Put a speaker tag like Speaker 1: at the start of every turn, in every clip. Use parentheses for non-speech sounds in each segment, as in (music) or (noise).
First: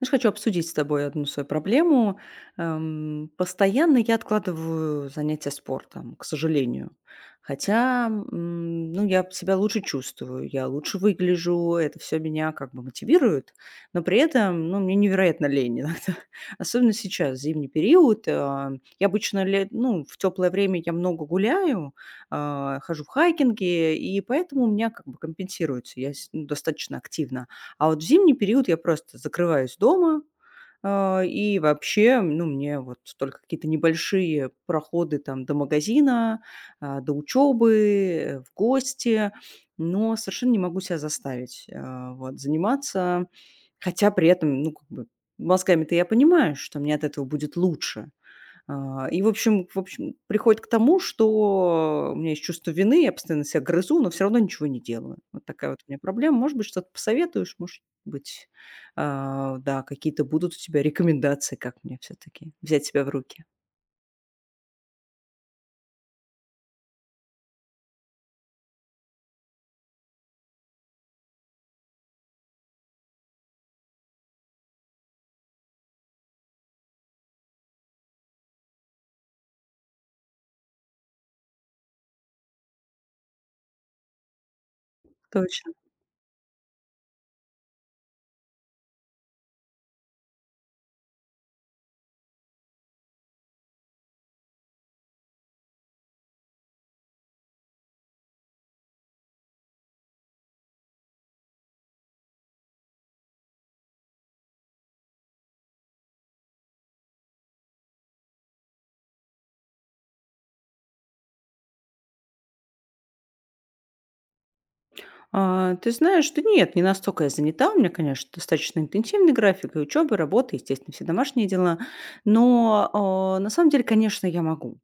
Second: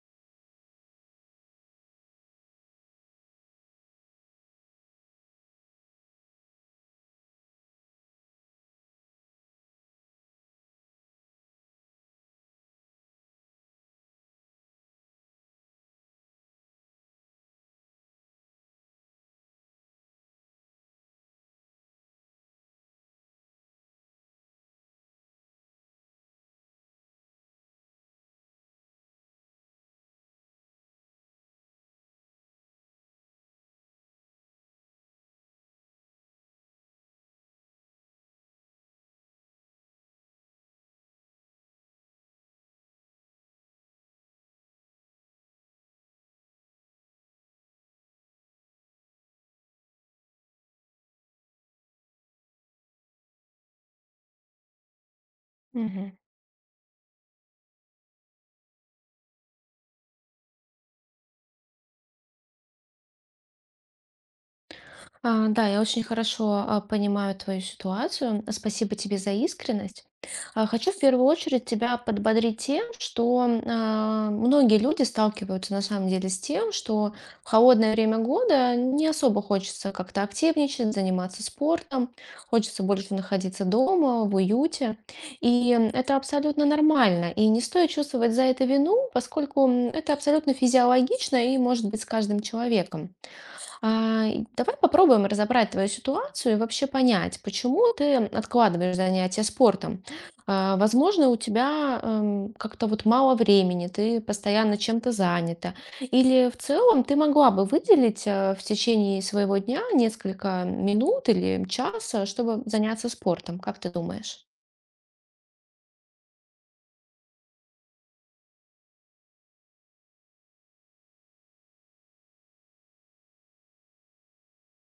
Speaker 1: Знаешь, хочу обсудить с тобой одну свою проблему. Постоянно я откладываю занятия спортом, к сожалению. Хотя, ну, я себя лучше чувствую, я лучше выгляжу, это все меня как бы мотивирует, но при этом, ну, мне невероятно лень иногда. (laughs) Особенно сейчас, зимний период. Я обычно, ну, в теплое время я много гуляю, хожу в хайкинге, и поэтому у меня как бы компенсируется, ну, достаточно активна. А вот в зимний период я просто закрываюсь дома, и вообще, ну, мне вот только какие-то небольшие проходы там до магазина, до учебы, в гости, но совершенно не могу себя заставить, вот, заниматься. Хотя при этом, ну, как бы мозгами-то я понимаю, что мне от этого будет лучше. А, и, в общем, приходит к тому, что у меня есть чувство вины, я постоянно себя грызу, но все равно ничего не делаю. Вот такая вот у меня
Speaker 2: Мгм.
Speaker 1: проблема. Может быть, что-то посоветуешь? Может быть, да, какие-то будут у тебя рекомендации, как мне все таки взять себя в руки?
Speaker 2: Да, я очень хорошо понимаю твою ситуацию. Спасибо тебе за искренность. Хочу в первую очередь тебя подбодрить тем, что многие люди сталкиваются на самом деле с тем, что в холодное время года не особо хочется как-то активничать, заниматься спортом, хочется больше находиться дома, в уюте. И
Speaker 1: Точно.
Speaker 2: это абсолютно нормально. И не стоит чувствовать за это вину, поскольку это абсолютно физиологично и может быть с каждым человеком. И давай попробуем разобрать твою ситуацию и вообще понять, почему ты откладываешь занятия спортом. А, возможно, у тебя как-то вот мало времени, ты постоянно чем-то занята. Или в целом ты могла бы выделить в течение своего дня несколько минут или часа, чтобы заняться спортом. Как ты думаешь?
Speaker 1: Ты знаешь, что нет, не настолько я занята. У меня, конечно, достаточно интенсивный график и учебы, работы, естественно, все домашние дела. Но, на самом деле, конечно, я могу.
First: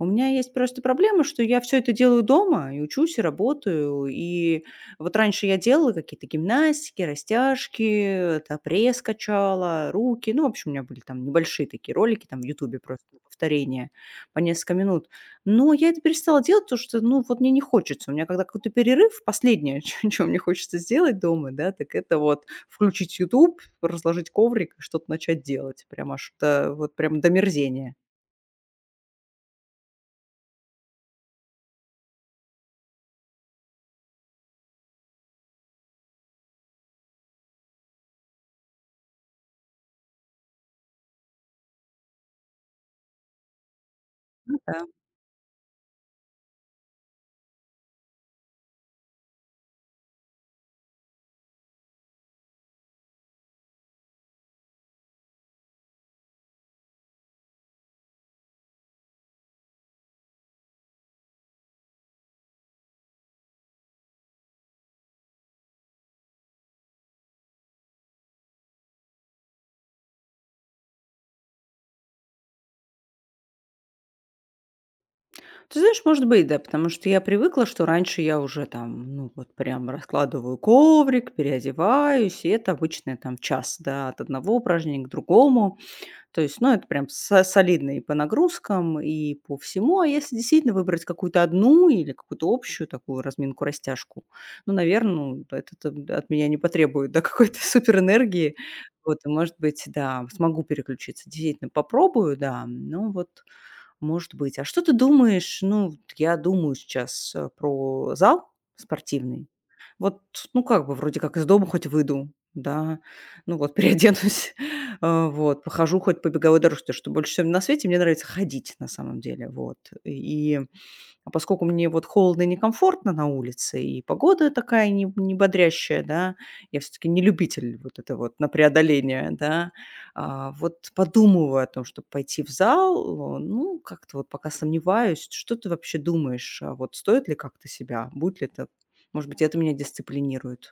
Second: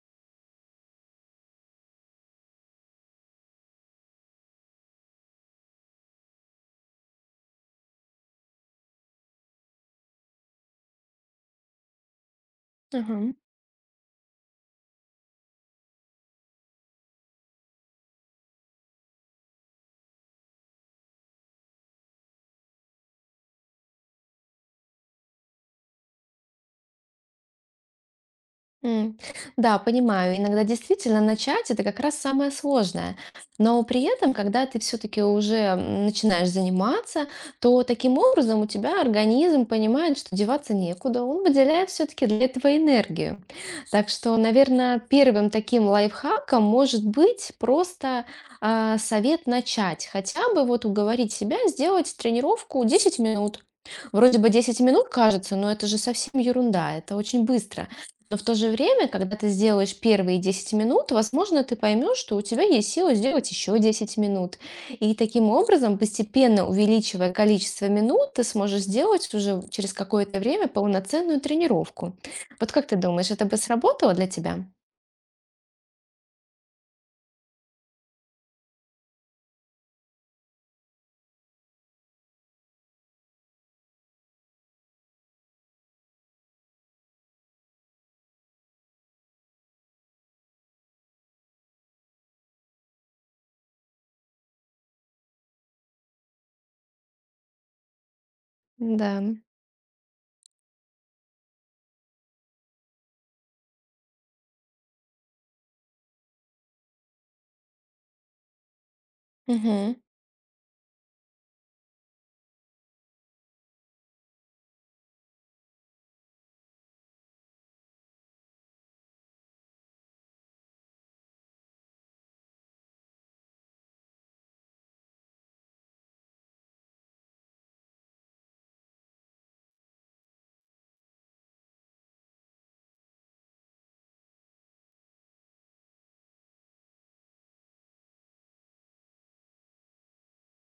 Speaker 1: У меня есть просто проблема, что я все это делаю дома, и учусь, и работаю. И вот раньше я делала какие-то гимнастики, растяжки, там пресс качала, руки. Ну, в общем, у меня были там небольшие такие ролики там в "Ютубе" просто
Speaker 2: Ага.
Speaker 1: повторения по несколько минут. Но я это перестала делать, потому что, ну, вот мне не хочется. У меня когда какой-то перерыв, последнее, (laughs) чё мне хочется сделать дома, да, так это вот включить YouTube, разложить коврик и что-то начать делать. Прям аж до вот прям до мерзения.
Speaker 2: М, Да, понимаю. Иногда действительно начать это как раз самое сложное. Но при этом, когда ты все-таки уже начинаешь заниматься, то таким образом у тебя организм понимает, что деваться некуда. Он выделяет все-таки для этого энергию. Так что,
Speaker 1: Да.
Speaker 2: наверное, первым таким лайфхаком может быть просто совет начать. Хотя бы вот уговорить себя сделать тренировку 10 минут. Вроде бы 10 минут кажется, но это же совсем ерунда, это очень быстро. Но в то же время, когда ты сделаешь первые 10 минут, возможно, ты поймешь, что у тебя есть сила сделать еще 10 минут. И таким образом, постепенно увеличивая количество минут, ты сможешь сделать уже через какое-то время полноценную тренировку. Вот как ты думаешь, это бы сработало для тебя?
Speaker 1: Ты знаешь, может быть, да, потому что я привыкла, что раньше я уже там, ну, вот прям раскладываю коврик, переодеваюсь, и это обычно там час, да, от одного упражнения к другому. То есть, ну, это прям солидно и по нагрузкам, и по всему. А если действительно выбрать какую-то одну или какую-то общую такую разминку-растяжку, ну, наверное, это там да, от меня не потребует, да, (laughs) какой-то суперэнергии.
Speaker 2: Да.
Speaker 1: Вот, и, может быть, да, смогу переключиться. Действительно, попробую, да, ну, вот может быть. А что ты думаешь? Ну, вот я думаю сейчас, про зал спортивный.
Speaker 2: Мгм.
Speaker 1: Вот, ну, как бы вроде как из дома хоть выйду, да, ну вот переоденусь, (laughs) вот, похожу хоть по беговой дорожке, потому что больше всего на свете мне нравится ходить на самом деле, вот. И поскольку мне вот холодно и некомфортно на улице, и погода такая не бодрящая, да, я все-таки не любитель вот это вот на преодоление, да, вот подумываю о том, чтобы пойти в зал, ну, как-то вот пока сомневаюсь, что ты вообще думаешь, а вот стоит ли как-то себя, будет ли это, может быть, это меня дисциплинирует?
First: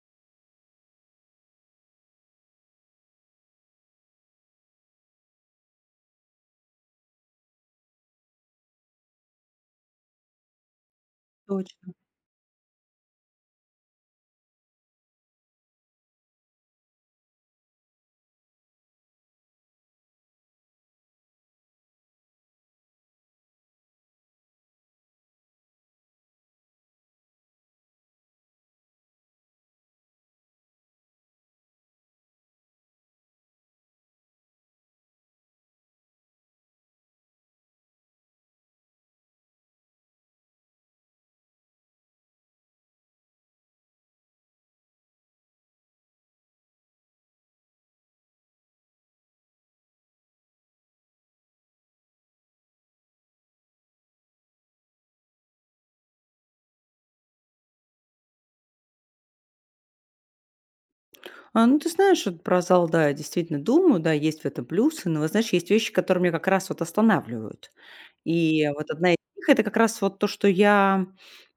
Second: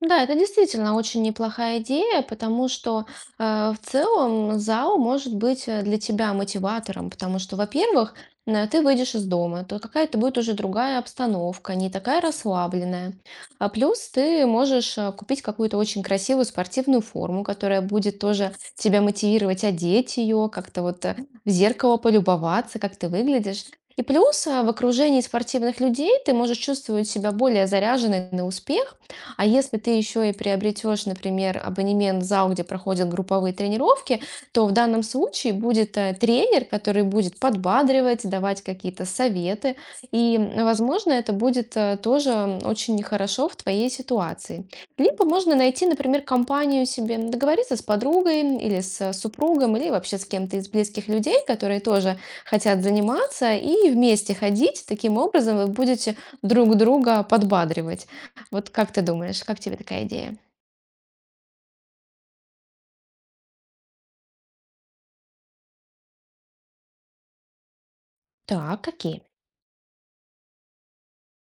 Speaker 2: Да, это действительно очень неплохая идея, потому что в целом ЗАО может быть для тебя мотиватором, потому что, во-первых, ты выйдешь из дома, то какая-то будет уже другая обстановка, не
Speaker 1: Точно.
Speaker 2: такая расслабленная. А плюс ты можешь купить какую-то очень красивую спортивную форму, которая будет тоже тебя мотивировать одеть ее, как-то вот в зеркало полюбоваться, как ты выглядишь. И плюс в окружении спортивных людей ты можешь чувствовать себя более заряженной на успех, а если ты еще и приобретешь, например, абонемент в зал, где проходят групповые тренировки, то в данном случае будет тренер, который будет подбадривать, давать какие-то советы. И возможно, это будет тоже очень хорошо в твоей ситуации. Либо можно найти, например, компанию себе, договориться с подругой или с супругом, или вообще с кем-то из близких людей, которые тоже хотят заниматься, и вместе ходить. Таким образом вы будете друг друга подбадривать. Вот как ты думаешь, как тебе такая идея?
Speaker 1: Ну, ты знаешь, вот про зал, да, я действительно думаю, да, есть в этом плюсы, но, вот знаешь, есть вещи, которые меня как раз вот останавливают. И
Speaker 2: Так,
Speaker 1: вот одна из
Speaker 2: какие?
Speaker 1: них- это как раз вот то, что я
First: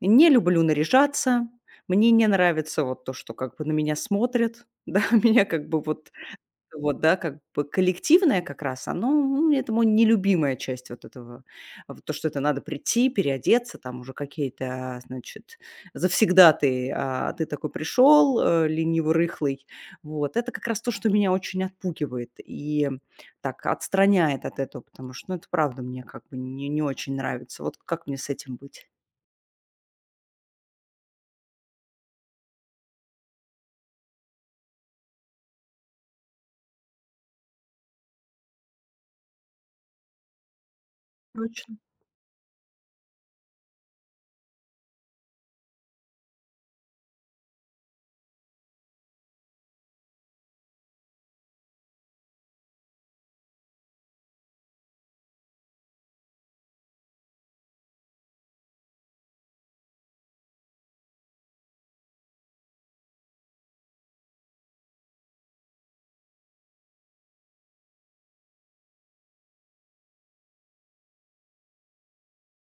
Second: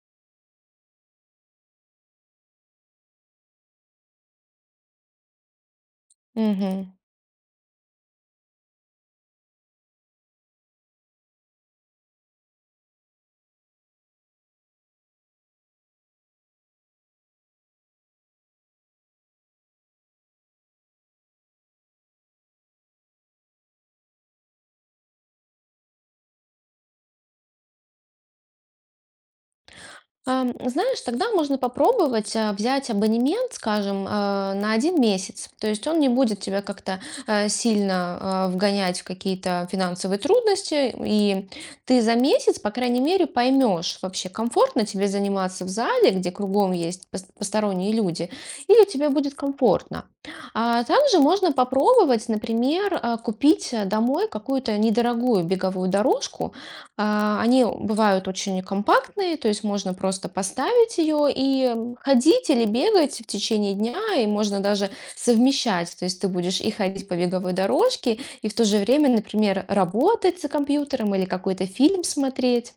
Speaker 1: не люблю наряжаться, мне не нравится вот то, что как бы на меня смотрят, (laughs) да, меня как бы вот
Speaker 2: Мгм.
Speaker 1: вот, да, как бы коллективное как раз, оно, ну, это моя нелюбимая часть вот этого. Вот то, что это надо прийти, переодеться, там уже какие-то, значит, завсегдатаи, а ты такой пришел, лениво-рыхлый. Вот, это как раз то, что меня очень отпугивает и так отстраняет от этого, потому что, ну, это правда мне как бы не очень нравится. Вот как мне с этим быть?
Speaker 2: Знаешь, тогда можно попробовать, взять абонемент, скажем, на один месяц. То есть он не будет тебя как-то, сильно, вгонять в какие-то финансовые трудности, и
Speaker 1: Точно.
Speaker 2: ты за месяц, по крайней мере, поймешь, вообще комфортно тебе заниматься в зале, где кругом есть посторонние люди, или тебе будет комфортно. А также можно попробовать, например, купить, домой какую-то недорогую беговую дорожку, Они бывают очень компактные, то есть можно просто поставить ее и ходить или бегать в течение дня, и можно даже совмещать. То есть ты будешь и ходить по беговой дорожке, и в то же время, например, работать за компьютером или какой-то фильм смотреть.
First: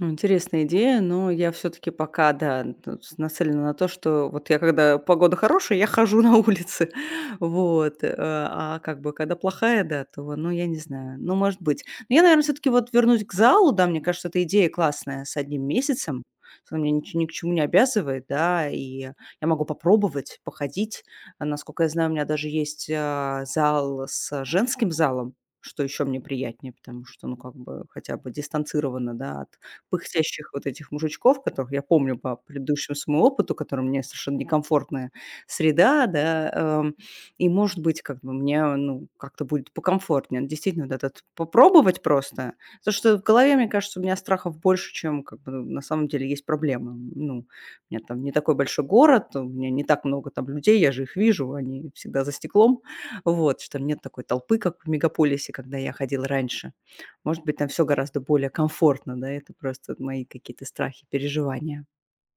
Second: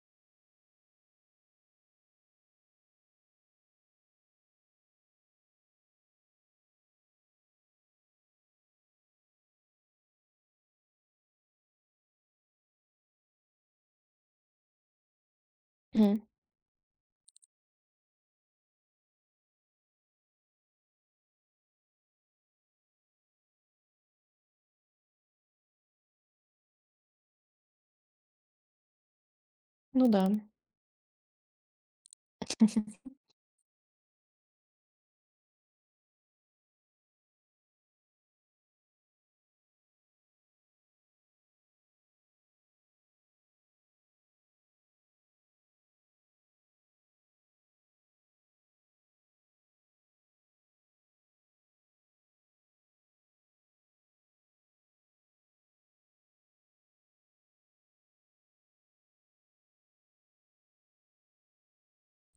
Speaker 1: Ну, интересная идея, но я все таки пока, да, тут с нацелена на то, что вот я когда погода хорошая, я хожу на улице, (laughs) вот, а как бы когда плохая, да, то, ну, я не знаю, ну, может быть. Но я, наверное, все таки вот вернусь к залу, да, мне кажется, эта идея классная с одним
Speaker 2: Мгм.
Speaker 1: месяцем, что она меня нич ни к чему не обязывает, да, и я могу попробовать, походить. Насколько я знаю, у меня даже есть, зал с женским залом, что еще мне приятнее, потому что, ну, как бы хотя бы дистанцировано, да, от
Speaker 2: Ну да.
Speaker 1: пыхтящих вот этих мужичков, которых я помню по предыдущему своему опыту, которым мне совершенно некомфортная среда, да, И, может быть, как бы мне, ну, как-то будет покомфортнее. Действительно, вот этот попробовать просто. Потому что в голове, мне кажется, у меня страхов больше, чем как бы на самом деле есть проблемы. Ну, у меня там не такой большой город, у меня не так много там людей, я же их вижу, они всегда за стеклом. Вот, что там нет такой толпы, как в мегаполисе, когда я ходила раньше. Может быть, там все гораздо более комфортно, да? Это просто мои какие-то страхи, переживания.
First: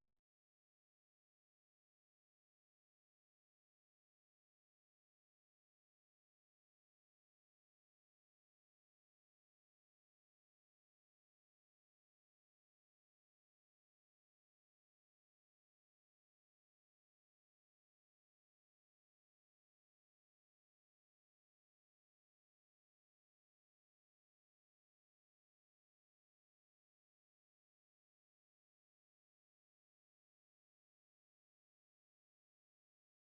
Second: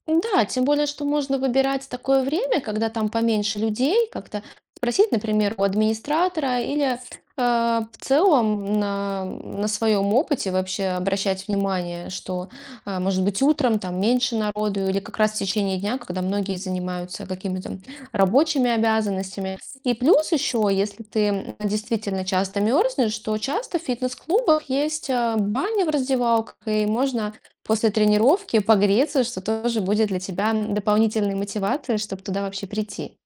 Speaker 2: Да, тем более, что можно выбирать такое время, когда там поменьше людей, как-то спросить, например, у администратора или в целом на своем опыте вообще обращать внимание, что, а, может быть, утром там меньше народу или как раз в течение дня, когда многие занимаются какими-то рабочими обязанностями. И плюс еще, если ты действительно часто мерзнешь, то часто в фитнес-клубах есть баня в раздевалках, и можно после тренировки погреться, что тоже будет для тебя дополнительной мотивацией, чтобы туда вообще прийти.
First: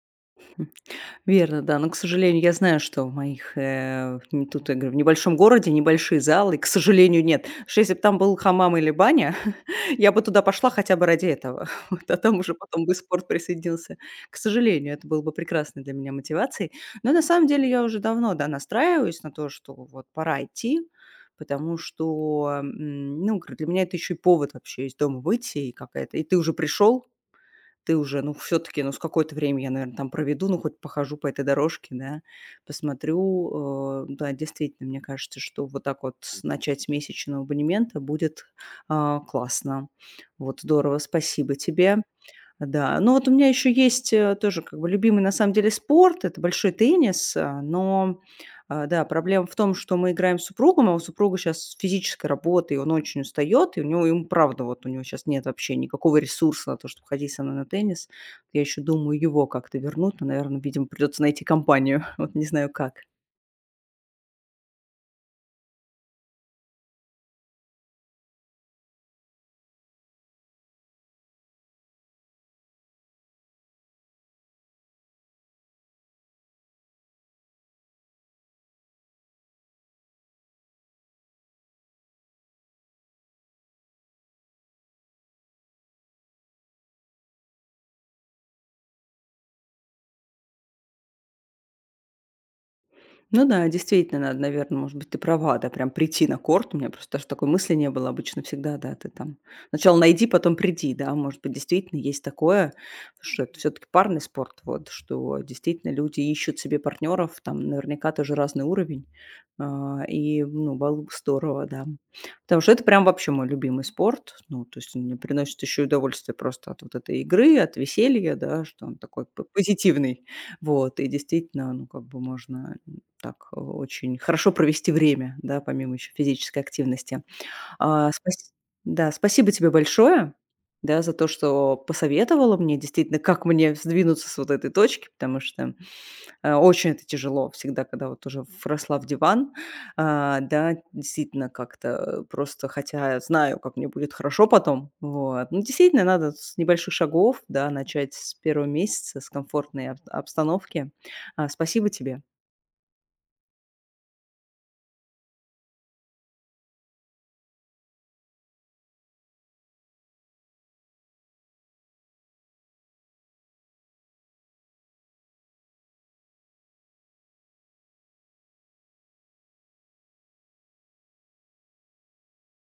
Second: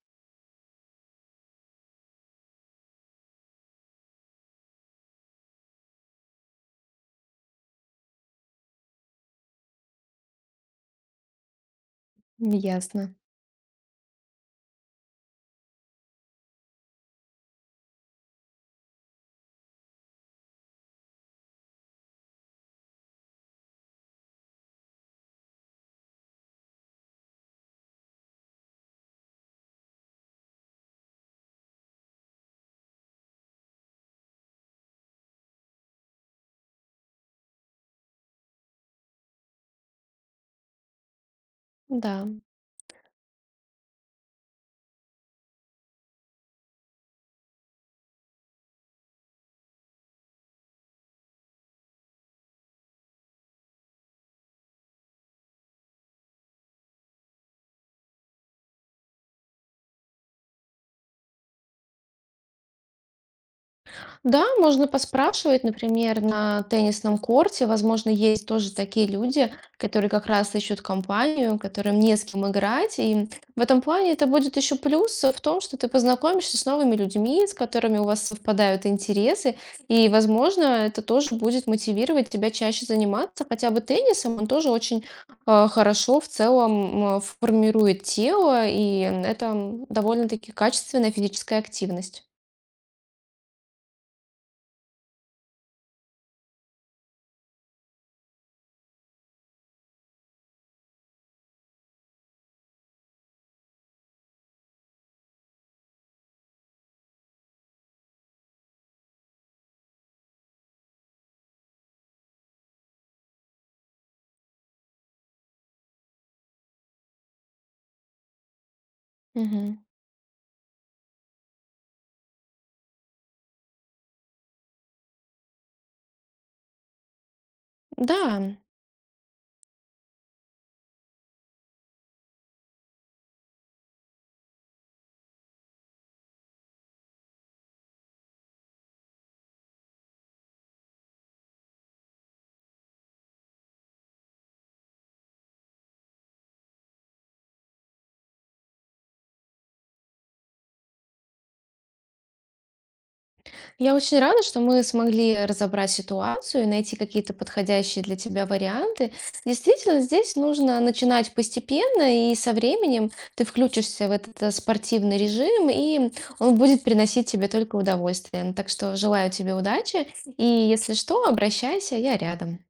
Speaker 1: Верно, да. Но, к сожалению, я знаю, что в моих, тут, я говорю, в небольшом городе небольшие залы, и, к сожалению, нет. Потому что если бы там был хамам или баня, (laughs) я бы туда пошла хотя бы ради этого. (laughs) Вот, а там уже потом бы
Speaker 2: Ясно.
Speaker 1: спорт присоединился. К сожалению, это было бы прекрасной для меня мотивацией. Но на самом деле я уже давно, да, настраиваюсь на то, что вот пора идти, потому что, ну, говорю, для меня это еще и повод вообще из дома выйти и какая-то. И ты уже пришел, ты уже, ну, все таки ну, с какое-то время я, наверное, там проведу, ну, хоть похожу по этой дорожке, да, посмотрю. Да, действительно, мне кажется, что вот так вот с начать с месячного абонемента будет, классно. Вот здорово, спасибо тебе.
Speaker 2: Да.
Speaker 1: Да, ну вот у меня еще есть, тоже как бы любимый на самом деле спорт- это большой теннис, да, проблема в том, что мы играем с супругом, а у супруга сейчас физическая работа, и он очень устает, и у него ему правда вот у него сейчас нет вообще никакого ресурса на то, чтобы ходить со мной на теннис. Я еще думаю его как-то вернуть, но, наверное, видимо, придется найти компанию, (laughs) вот не знаю как.
Speaker 2: Да, можно поспрашивать, например, на теннисном корте. Возможно, есть тоже такие люди, которые как раз ищут компанию, которым не с кем играть. И в этом плане это будет еще плюс в том, что ты познакомишься с новыми людьми, с которыми у вас совпадают интересы. И, возможно, это тоже будет мотивировать тебя чаще заниматься. Хотя бы теннисом он тоже очень хорошо в целом формирует тело, и это довольно-таки качественная физическая активность.
Speaker 1: Ну да, действительно, надо, наверное, может быть, ты права, да, прям прийти на корт. У меня просто даже такой мысли не было. Обычно всегда, да, ты там сначала найди, потом приди, да, может быть, действительно есть такое, что это все-таки парный спорт, вот, что действительно люди ищут себе партнеров, там наверняка тоже разный уровень, и, ну, было бы здорово, да. Потому что это прям вообще мой любимый спорт, ну, то есть он мне приносит еще и удовольствие просто от вот этой игры, от веселья, да, что он такой
Speaker 2: Мгм.
Speaker 1: позитивный, вот, и действительно, ну, как бы можно так очень хорошо провести время, да, помимо еще физической активности. А,
Speaker 2: Да.
Speaker 1: спас- да, спасибо тебе большое, да, за то, что посоветовала мне действительно, как мне сдвинуться с вот этой точки, потому что очень это тяжело всегда, когда вот уже вросла в диван, да, действительно как-то просто, хотя знаю, как мне будет хорошо потом, вот, ну, действительно надо с небольших шагов, да, начать с первого месяца, с комфортной обстановки. Спасибо тебе.
Speaker 2: Я очень рада, что мы смогли разобрать ситуацию и найти какие-то подходящие для тебя варианты. Действительно, здесь нужно начинать постепенно, и со временем ты включишься в этот спортивный режим, и он будет приносить тебе только удовольствие. Так что желаю тебе удачи, и если что, обращайся, я рядом.